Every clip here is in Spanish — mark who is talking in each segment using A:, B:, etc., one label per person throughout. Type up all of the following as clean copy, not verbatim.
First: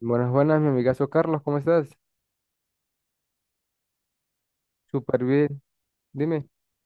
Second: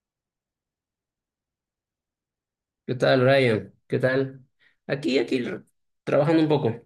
A: Buenas, buenas, mi amigazo Carlos, ¿cómo estás?
B: ¿Qué tal, Ryan? ¿Qué tal? Aquí,
A: Súper
B: aquí,
A: bien,
B: r- Trabajando
A: dime.
B: un poco.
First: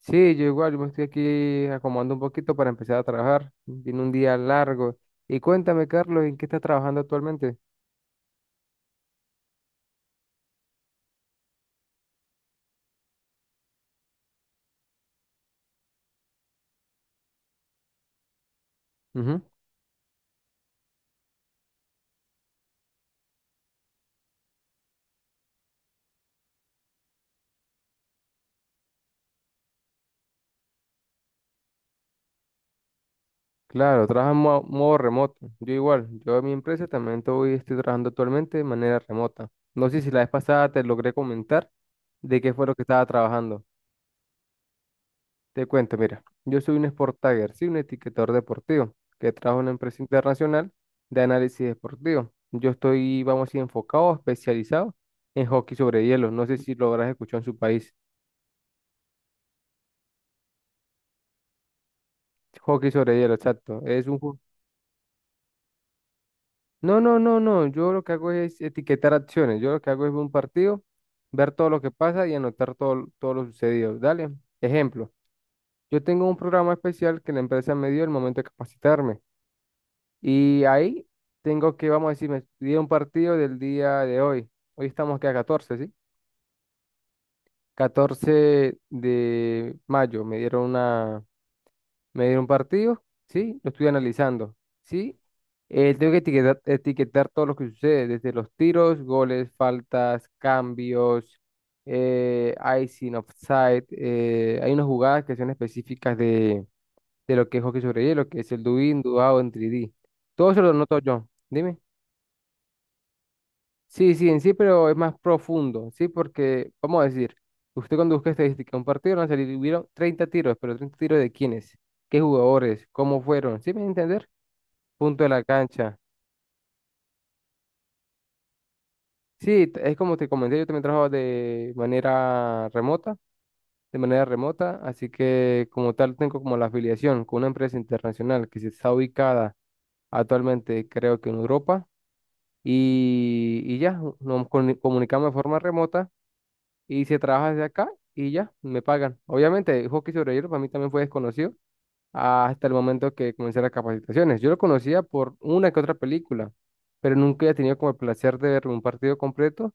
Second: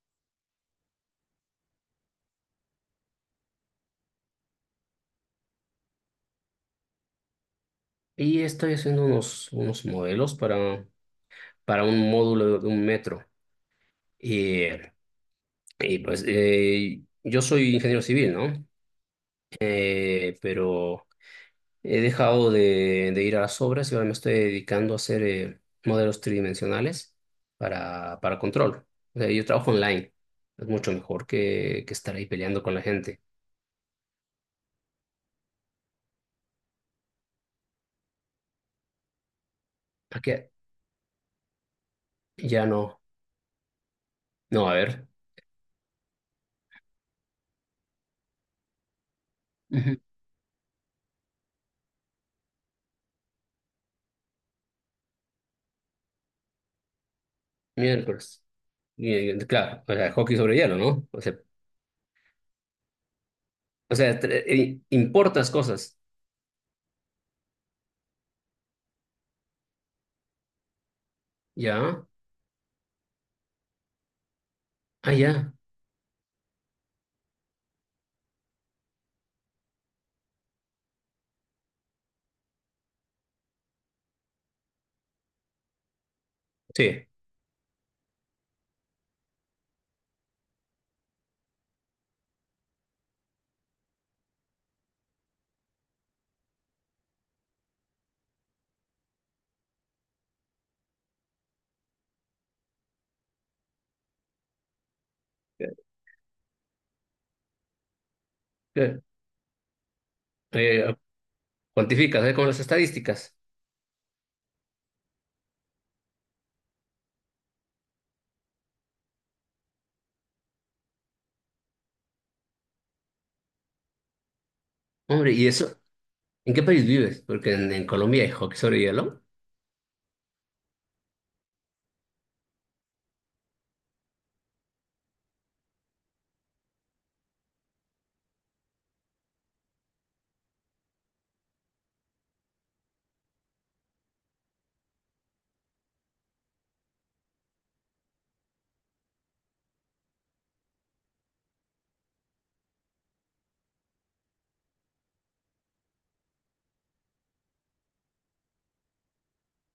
A: Sí, yo igual, yo me estoy aquí acomodando un poquito para empezar a trabajar. Tiene un día largo. Y cuéntame, Carlos, ¿en qué estás trabajando actualmente?
B: Y estoy haciendo unos modelos para un módulo de un metro. Y, y pues yo soy ingeniero civil, ¿no?
A: Ujú.
B: Pero he dejado de ir a las obras y ahora me estoy dedicando a hacer modelos tridimensionales, para control. O sea, yo trabajo online. Es mucho mejor que estar ahí peleando con la gente.
A: Claro, trabajo en modo remoto. Yo igual, yo en mi empresa también estoy trabajando actualmente de manera remota. No sé si la
B: ¿A
A: vez
B: qué?
A: pasada te logré comentar de qué
B: Ya
A: fue lo que
B: no.
A: estaba trabajando.
B: No, a ver.
A: Te cuento, mira, yo soy un Sport Tagger, sí, un etiquetador deportivo, que trabajo en una empresa internacional de análisis deportivo. Yo estoy, vamos a decir, enfocado, especializado en hockey sobre hielo. No sé si lo habrás escuchado en su país.
B: Miércoles. Claro, o sea, hockey sobre hielo, ¿no? O sea,
A: Hockey sobre hielo, exacto.
B: o
A: Es un
B: sea, tre- eh, importas cosas.
A: No, no, no, no. Yo lo que hago es etiquetar acciones. Yo lo que hago es ver un partido, ver todo lo que
B: Ya.
A: pasa y anotar todo, todo lo sucedido. Dale, ejemplo.
B: Ah, ya.
A: Yo tengo un programa especial que la empresa me dio el momento de capacitarme. Y ahí tengo que, vamos a decir, me dieron un partido del día de hoy. Hoy estamos que a 14, ¿sí?
B: Sí.
A: Catorce de mayo me dieron una, me dieron un partido, ¿sí? Lo estoy analizando, ¿sí? Tengo que etiquetar, todo lo que sucede, desde los tiros, goles, faltas, cambios, eh, icing, offside. Hay unas jugadas que son específicas de lo que es hockey sobre hielo, que es el do
B: Eh,
A: in, do out, en 3D. Todo eso lo
B: eh,
A: noto yo. Dime.
B: cuantificas, ¿eh? Con las estadísticas.
A: Sí, sí, en sí, pero es más profundo, ¿sí? Porque, vamos a decir, usted cuando busca estadística, un partido van a salir, hubieron 30 tiros, pero 30 tiros de quiénes, qué jugadores, cómo fueron, ¿sí me voy a entender? Punto de
B: Hombre,
A: la
B: ¿y eso?
A: cancha.
B: ¿En qué país vives? Porque en Colombia hay hockey sobre hielo.
A: Sí, es como te comenté, yo también trabajo de manera remota, así que como tal tengo como la afiliación con una empresa internacional que se está ubicada actualmente, creo que en Europa, y ya, nos comunicamos de forma remota y se trabaja desde acá y ya, me pagan. Obviamente, hockey sobre hielo para mí también fue desconocido hasta el momento que comencé las capacitaciones. Yo lo conocía por una que otra película, pero nunca he tenido como el placer de ver un partido completo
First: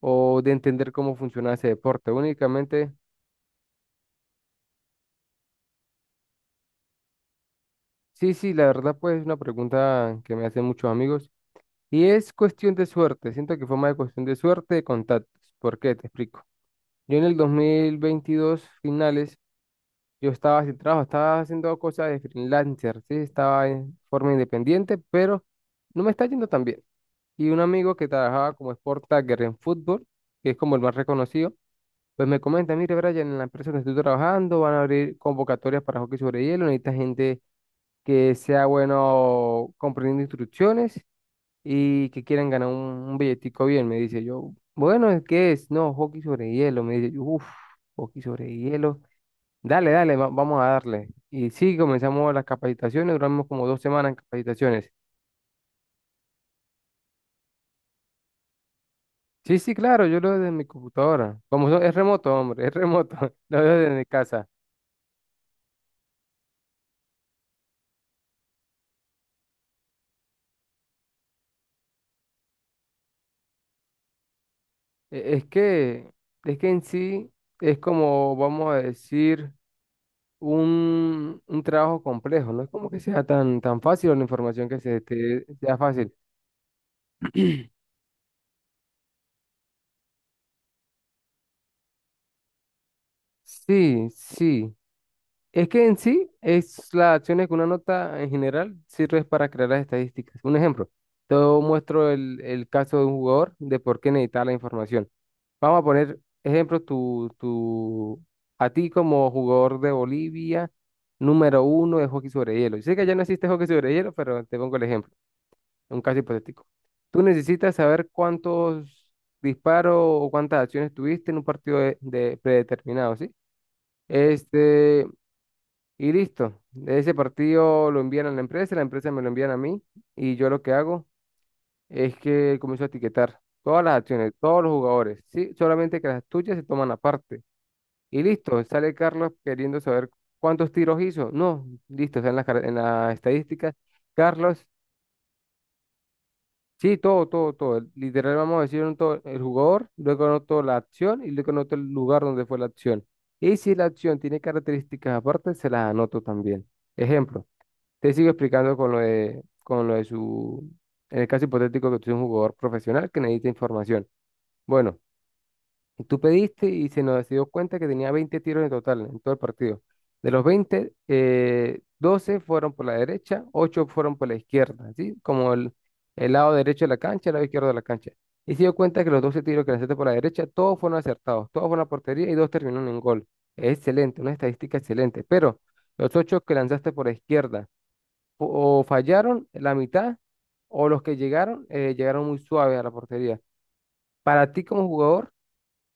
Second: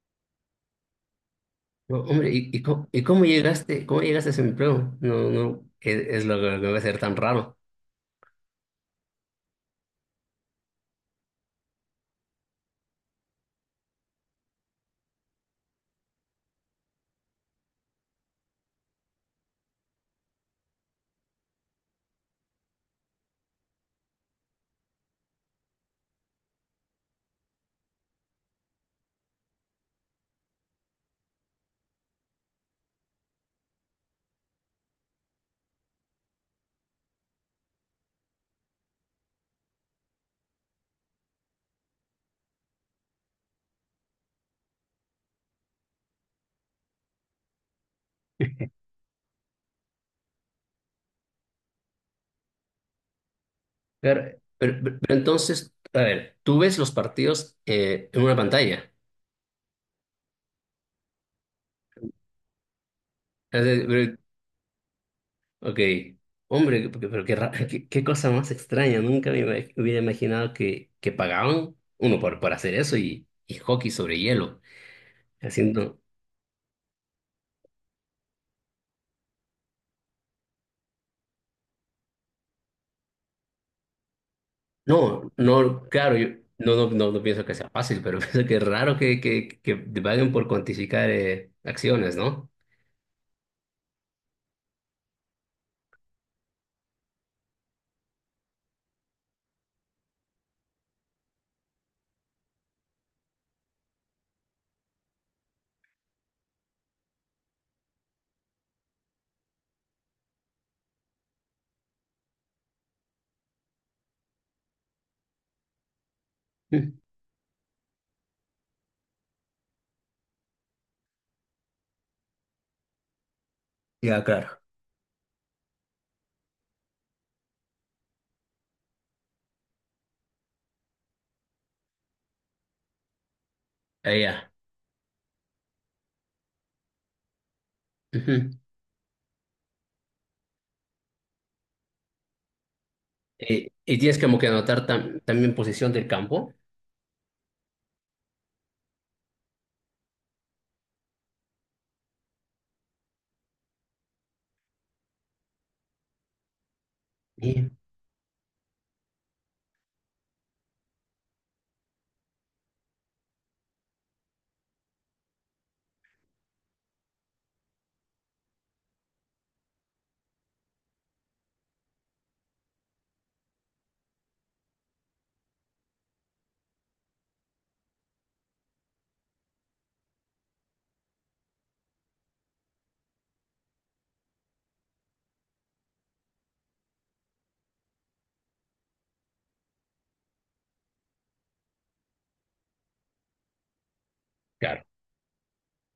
A: o de entender cómo funcionaba ese
B: No,
A: deporte.
B: hombre, ¿y y, cómo,
A: Únicamente.
B: y cómo llegaste? ¿Cómo llegaste a ese empleo? No, no, es lo que me va a ser tan raro.
A: Sí, sí, la verdad, pues es una pregunta que me hacen muchos amigos y es cuestión de suerte. Siento que fue más de cuestión de suerte de contactos. ¿Por qué? Te explico. Yo en el 2022 finales. Yo estaba sin trabajo, estaba haciendo cosas de freelancer, sí, estaba en forma independiente, pero no me está yendo tan bien. Y un amigo que trabajaba como sport tagger en fútbol, que es como el más reconocido, pues me comenta: mire, Brian, en la empresa donde estoy trabajando van a abrir convocatorias para hockey sobre hielo, necesita gente que sea bueno comprendiendo instrucciones y que quieran ganar un, billetico bien, me dice yo. Bueno, ¿qué es? No, hockey sobre hielo, me dice yo, uff, hockey sobre hielo. Dale, dale, vamos a darle. Y sí, comenzamos las capacitaciones, duramos como 2 semanas en
B: Pero, pero-
A: capacitaciones.
B: pero entonces, a ver, tú ves los partidos, en una pantalla.
A: Sí, sí, claro, yo lo veo desde mi computadora. Como es remoto, hombre, es remoto, lo
B: Es
A: veo desde mi
B: de-
A: casa.
B: Ok, hombre, qué cosa más extraña. Nunca hubiera imaginado que pagaban uno por hacer eso, y hockey sobre hielo.
A: E- Es
B: Haciendo.
A: que, es que en sí es como, vamos a decir, un, trabajo complejo, no es como que sea tan, tan fácil o la información que se
B: No,
A: te sea
B: no,
A: fácil.
B: claro, yo no pienso que sea fácil, pero pienso que es raro que te paguen por cuantificar acciones, ¿no?
A: Sí, sí, es que en sí es las acciones que una nota en general sirve para crear las estadísticas. Un ejemplo, te muestro el caso de un jugador de por qué necesita la información. Vamos a poner ejemplo, a ti como jugador de Bolivia, número uno de hockey sobre hielo. Yo sé que ya no existe hockey sobre hielo, pero te pongo el ejemplo, un caso hipotético.
B: Mm.
A: Tú necesitas saber cuántos disparos o cuántas acciones tuviste en un partido de predeterminado, ¿sí?
B: Ya.
A: Este, y listo. Ese partido lo envían a la empresa me lo envían a mí y yo lo que hago es que comienzo a etiquetar todas las
B: Ah,
A: acciones,
B: ya.
A: todos los jugadores, ¿sí? Solamente que las tuyas se toman aparte. Y
B: Ujú.
A: listo, sale Carlos queriendo saber cuántos tiros hizo. No, listo, o sea, en las
B: Eh,
A: estadísticas,
B: y tienes como que
A: Carlos,
B: anotar también posición del campo.
A: sí, todo, todo, todo. Literal, vamos a decir un todo, el jugador, luego anoto la acción y luego anoto el lugar donde fue la acción. Y si la acción tiene características aparte, se las anoto también. Ejemplo.
B: Sí.
A: Te sigo explicando con lo de, su, en el caso hipotético que tú eres un jugador profesional que necesita información. Bueno, tú pediste y se nos dio cuenta que tenía 20 tiros en total en todo el partido. De los 20 12 fueron por la derecha, 8 fueron por la izquierda, ¿sí? Como el lado derecho de la cancha, el lado izquierdo de la cancha. Y se dio cuenta que los 12 tiros que lanzaste por la derecha, todos fueron acertados, todos fueron a portería y dos terminaron en gol. Excelente, una estadística excelente. Pero los 8 que lanzaste por la izquierda, o fallaron la mitad o los que llegaron muy suaves a la portería. Para ti
B: Claro,
A: como jugador,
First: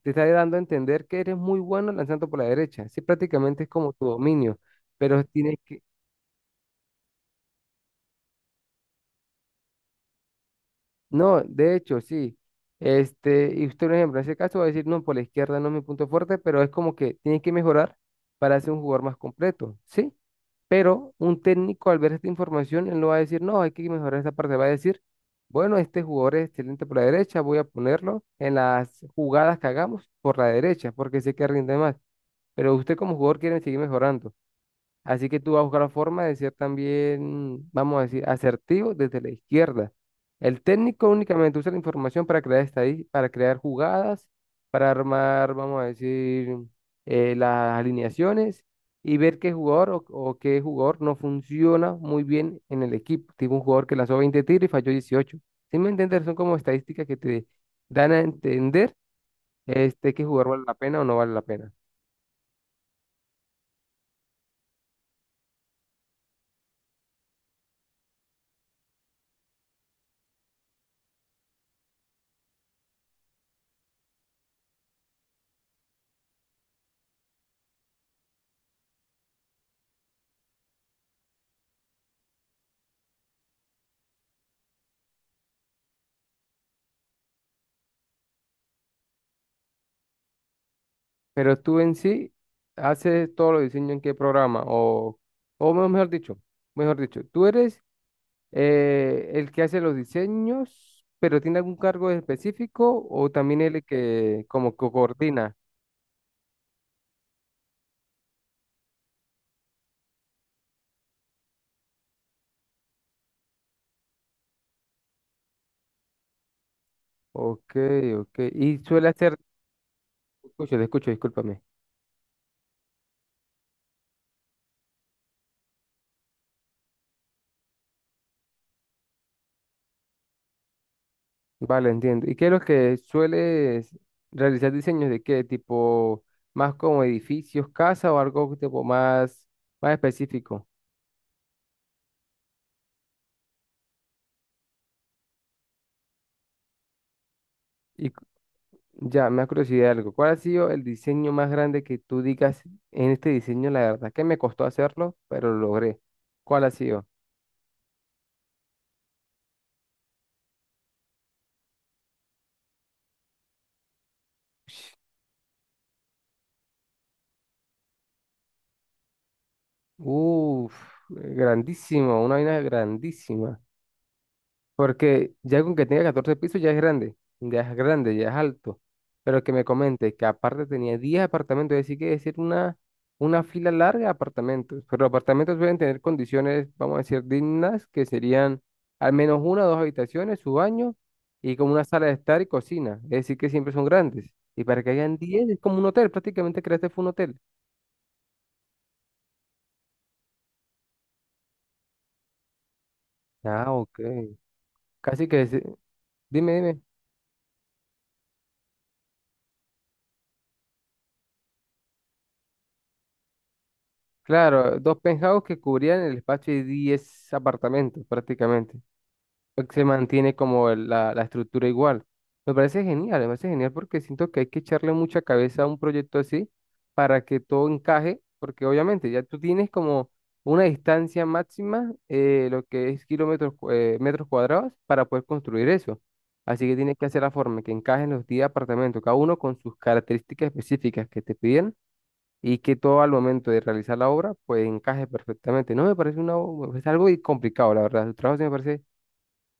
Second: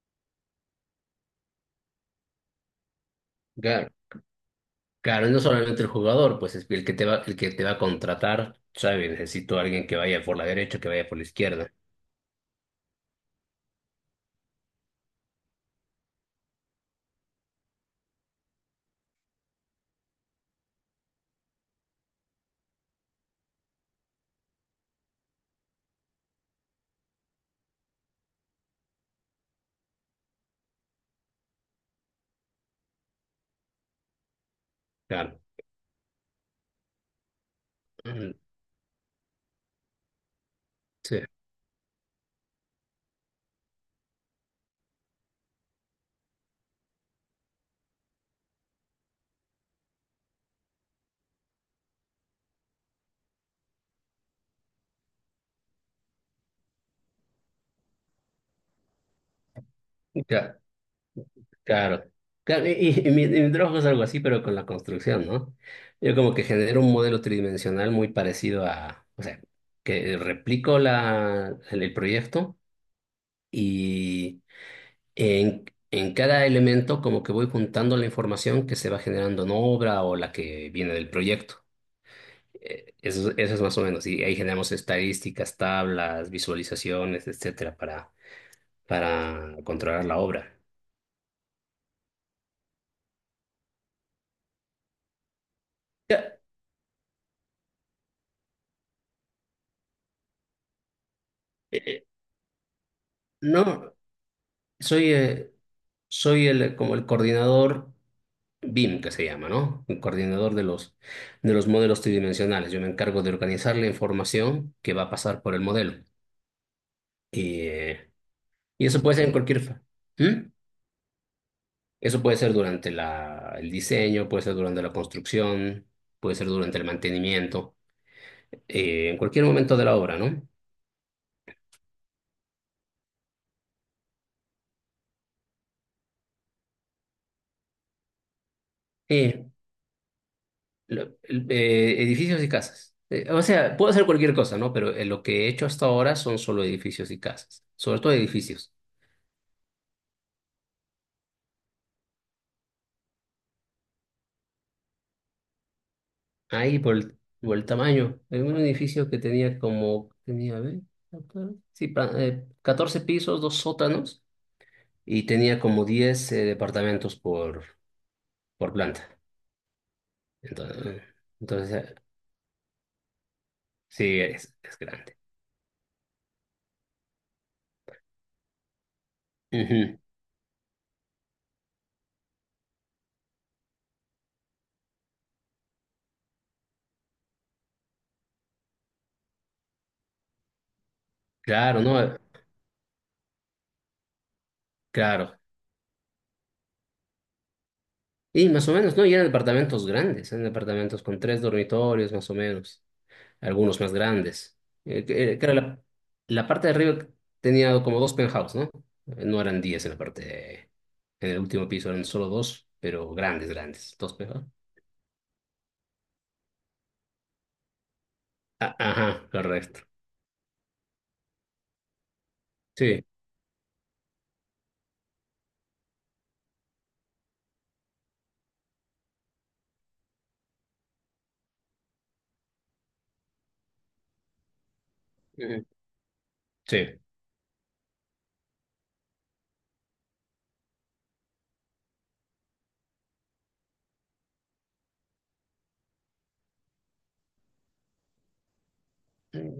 A: te está dando a entender que eres muy bueno lanzando por la derecha. Sí, prácticamente es
B: claro.
A: como tu dominio, pero
B: Claro, y no
A: tienes que.
B: solamente el jugador, pues es el que te va, el que te va a contratar, sabe, necesito a alguien que vaya por la derecha, que vaya por la
A: No,
B: izquierda.
A: de hecho, sí. Este, y usted, por ejemplo, en ese caso va a decir: no, por la izquierda no es mi punto fuerte, pero es como que tiene que mejorar para ser un jugador más completo, ¿sí? Pero un técnico, al ver esta información, él no va a decir: no, hay que mejorar esa parte. Va a decir: bueno, este jugador es excelente por la derecha, voy a ponerlo en las jugadas que hagamos por la derecha, porque sé que rinde más. Pero usted como jugador quiere seguir mejorando. Así que
B: Claro.
A: tú vas a buscar la forma de ser también, vamos a decir,
B: Mm.
A: asertivo desde la izquierda. El técnico
B: Sí.
A: únicamente usa la información para crear jugadas, para armar, vamos a decir, las alineaciones y ver qué jugador o qué jugador no funciona muy bien en el equipo. Tipo un jugador que lanzó 20 tiros y falló 18. ¿Sí me entiendes? Son como estadísticas que te dan a entender este, qué jugador
B: Cla-
A: vale la pena o no vale la pena.
B: Claro. Claro, y mi trabajo es algo así, pero con la construcción, ¿no? Yo como que genero un modelo tridimensional muy parecido a, o sea, que replico el proyecto y en, en cada elemento como que voy juntando la información que se va generando en obra o la que viene del proyecto. Eso es más o menos. Y ahí generamos estadísticas, tablas, visualizaciones, etcétera, para controlar la obra.
A: Pero tú en sí haces todos los diseños en qué programa o, o me- mejor
B: Ya,
A: dicho, mejor dicho, tú eres el que hace los diseños, pero tiene algún
B: eh, eh,
A: cargo específico o también el
B: no,
A: que como que
B: soy, eh,
A: coordina.
B: soy el, como el coordinador BIM, que se llama, ¿no? El coordinador de los modelos tridimensionales. Yo me encargo de organizar la información que va a pasar por el modelo. Y,
A: Ok,
B: eh,
A: ok. Y
B: y eso
A: suele
B: puede ser en
A: hacer,
B: cualquier. ¿Mm?
A: escucho, te escucho, discúlpame.
B: Eso puede ser durante el diseño, puede ser durante la construcción, puede ser durante el mantenimiento. En cualquier momento de la obra, ¿no?
A: Vale, entiendo. ¿Y qué es lo que sueles realizar, diseños de qué tipo, más como edificios, casa o algo tipo
B: Eh,
A: más específico?
B: Edificios y casas. O sea, puedo hacer cualquier cosa, ¿no? Pero lo que he hecho hasta ahora son solo edificios y casas, sobre
A: ¿Y
B: todo edificios.
A: Ya, me ha curiosidad algo. ¿Cuál ha sido el diseño más grande que tú digas: en este diseño, la verdad que me costó hacerlo, pero lo logré? ¿Cuál ha
B: Ahí por
A: sido?
B: el, por el tamaño, en un edificio que tenía, a ver, acá, sí, 14 pisos, dos sótanos,
A: Ush.
B: y tenía como 10 departamentos, por planta.
A: Uf,
B: Entonces, eh, entonces,
A: grandísimo, una vaina grandísima.
B: sí, es grande.
A: Porque ya con que tenga 14 pisos ya es grande, ya es grande, ya es alto. Pero que me
B: Ujú.
A: comente que aparte tenía 10 apartamentos, es decir, que decir una fila larga de apartamentos. Pero los apartamentos deben tener condiciones, vamos a decir, dignas, que serían al menos una o dos habitaciones, su baño y como
B: Claro,
A: una
B: ¿no?
A: sala de estar y cocina. Es decir, que siempre son grandes. Y para que hayan
B: Claro.
A: 10 es como un hotel, prácticamente creaste fue un hotel.
B: Y más o menos, ¿no? Y eran departamentos grandes, eran departamentos con tres dormitorios, más o menos,
A: Ah,
B: algunos más
A: ok.
B: grandes. Eh,
A: Casi
B: que- eh, que
A: que,
B: era la
A: dime,
B: parte de
A: dime.
B: arriba, tenía como dos penthouse, ¿no? No eran 10 en la parte, en el último piso eran solo dos, pero grandes, grandes, dos penthouse.
A: Claro, dos penthouse que cubrían el espacio de 10 apartamentos
B: Ah,
A: prácticamente.
B: ajá,
A: Pues
B: correcto.
A: se mantiene como la estructura igual.
B: Sí.
A: Me parece genial porque siento que hay que echarle mucha cabeza a un proyecto así para que todo encaje, porque obviamente ya tú tienes como una distancia máxima, lo que es kilómetros, metros cuadrados, para poder
B: Ujú.
A: construir eso. Así que tienes
B: Sí.
A: que hacer la forma que encajen los 10 apartamentos, cada uno con sus características específicas que te piden y que todo al momento de realizar la obra pues encaje perfectamente. No me parece algo y complicado, la verdad. Su trabajo sí me parece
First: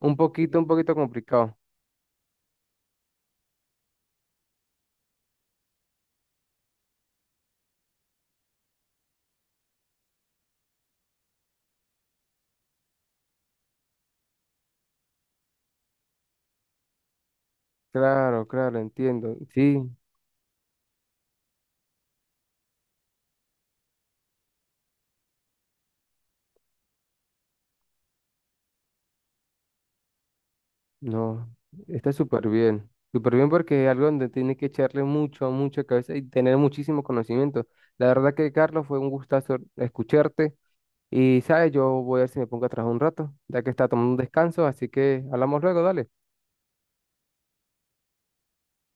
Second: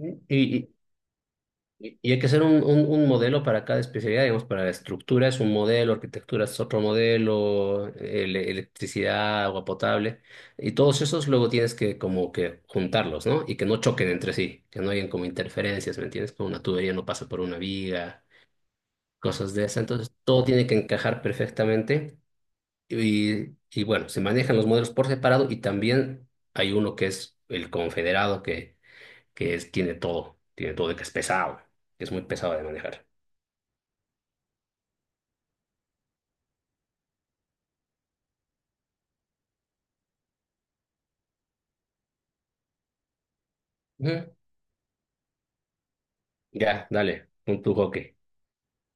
A: un
B: y-
A: poquito complicado.
B: y hay que hacer un, un modelo para cada especialidad, digamos, para la estructura es un modelo, arquitectura es otro modelo, electricidad, agua potable, y todos esos luego tienes que como que juntarlos, ¿no? Y que no choquen entre sí, que no hayan como interferencias, ¿me entiendes? Como una tubería no pasa por una viga,
A: Claro, claro, entiendo.
B: cosas de esas.
A: Sí,
B: Entonces todo tiene que encajar perfectamente, y bueno, se manejan los modelos por separado y también hay uno que es el confederado que es, tiene todo, que es
A: no,
B: pesado, que es
A: está
B: muy
A: súper
B: pesado de
A: bien.
B: manejar.
A: Súper bien porque es algo donde tiene que echarle mucho, mucha cabeza y tener muchísimo conocimiento. La verdad que, Carlos, fue un gustazo escucharte. Y, ¿sabes? Yo voy a ver si me pongo a trabajar un rato, ya que está tomando un
B: Ujú.
A: descanso, así que hablamos luego, dale.
B: Ya, dale, con tu hockey.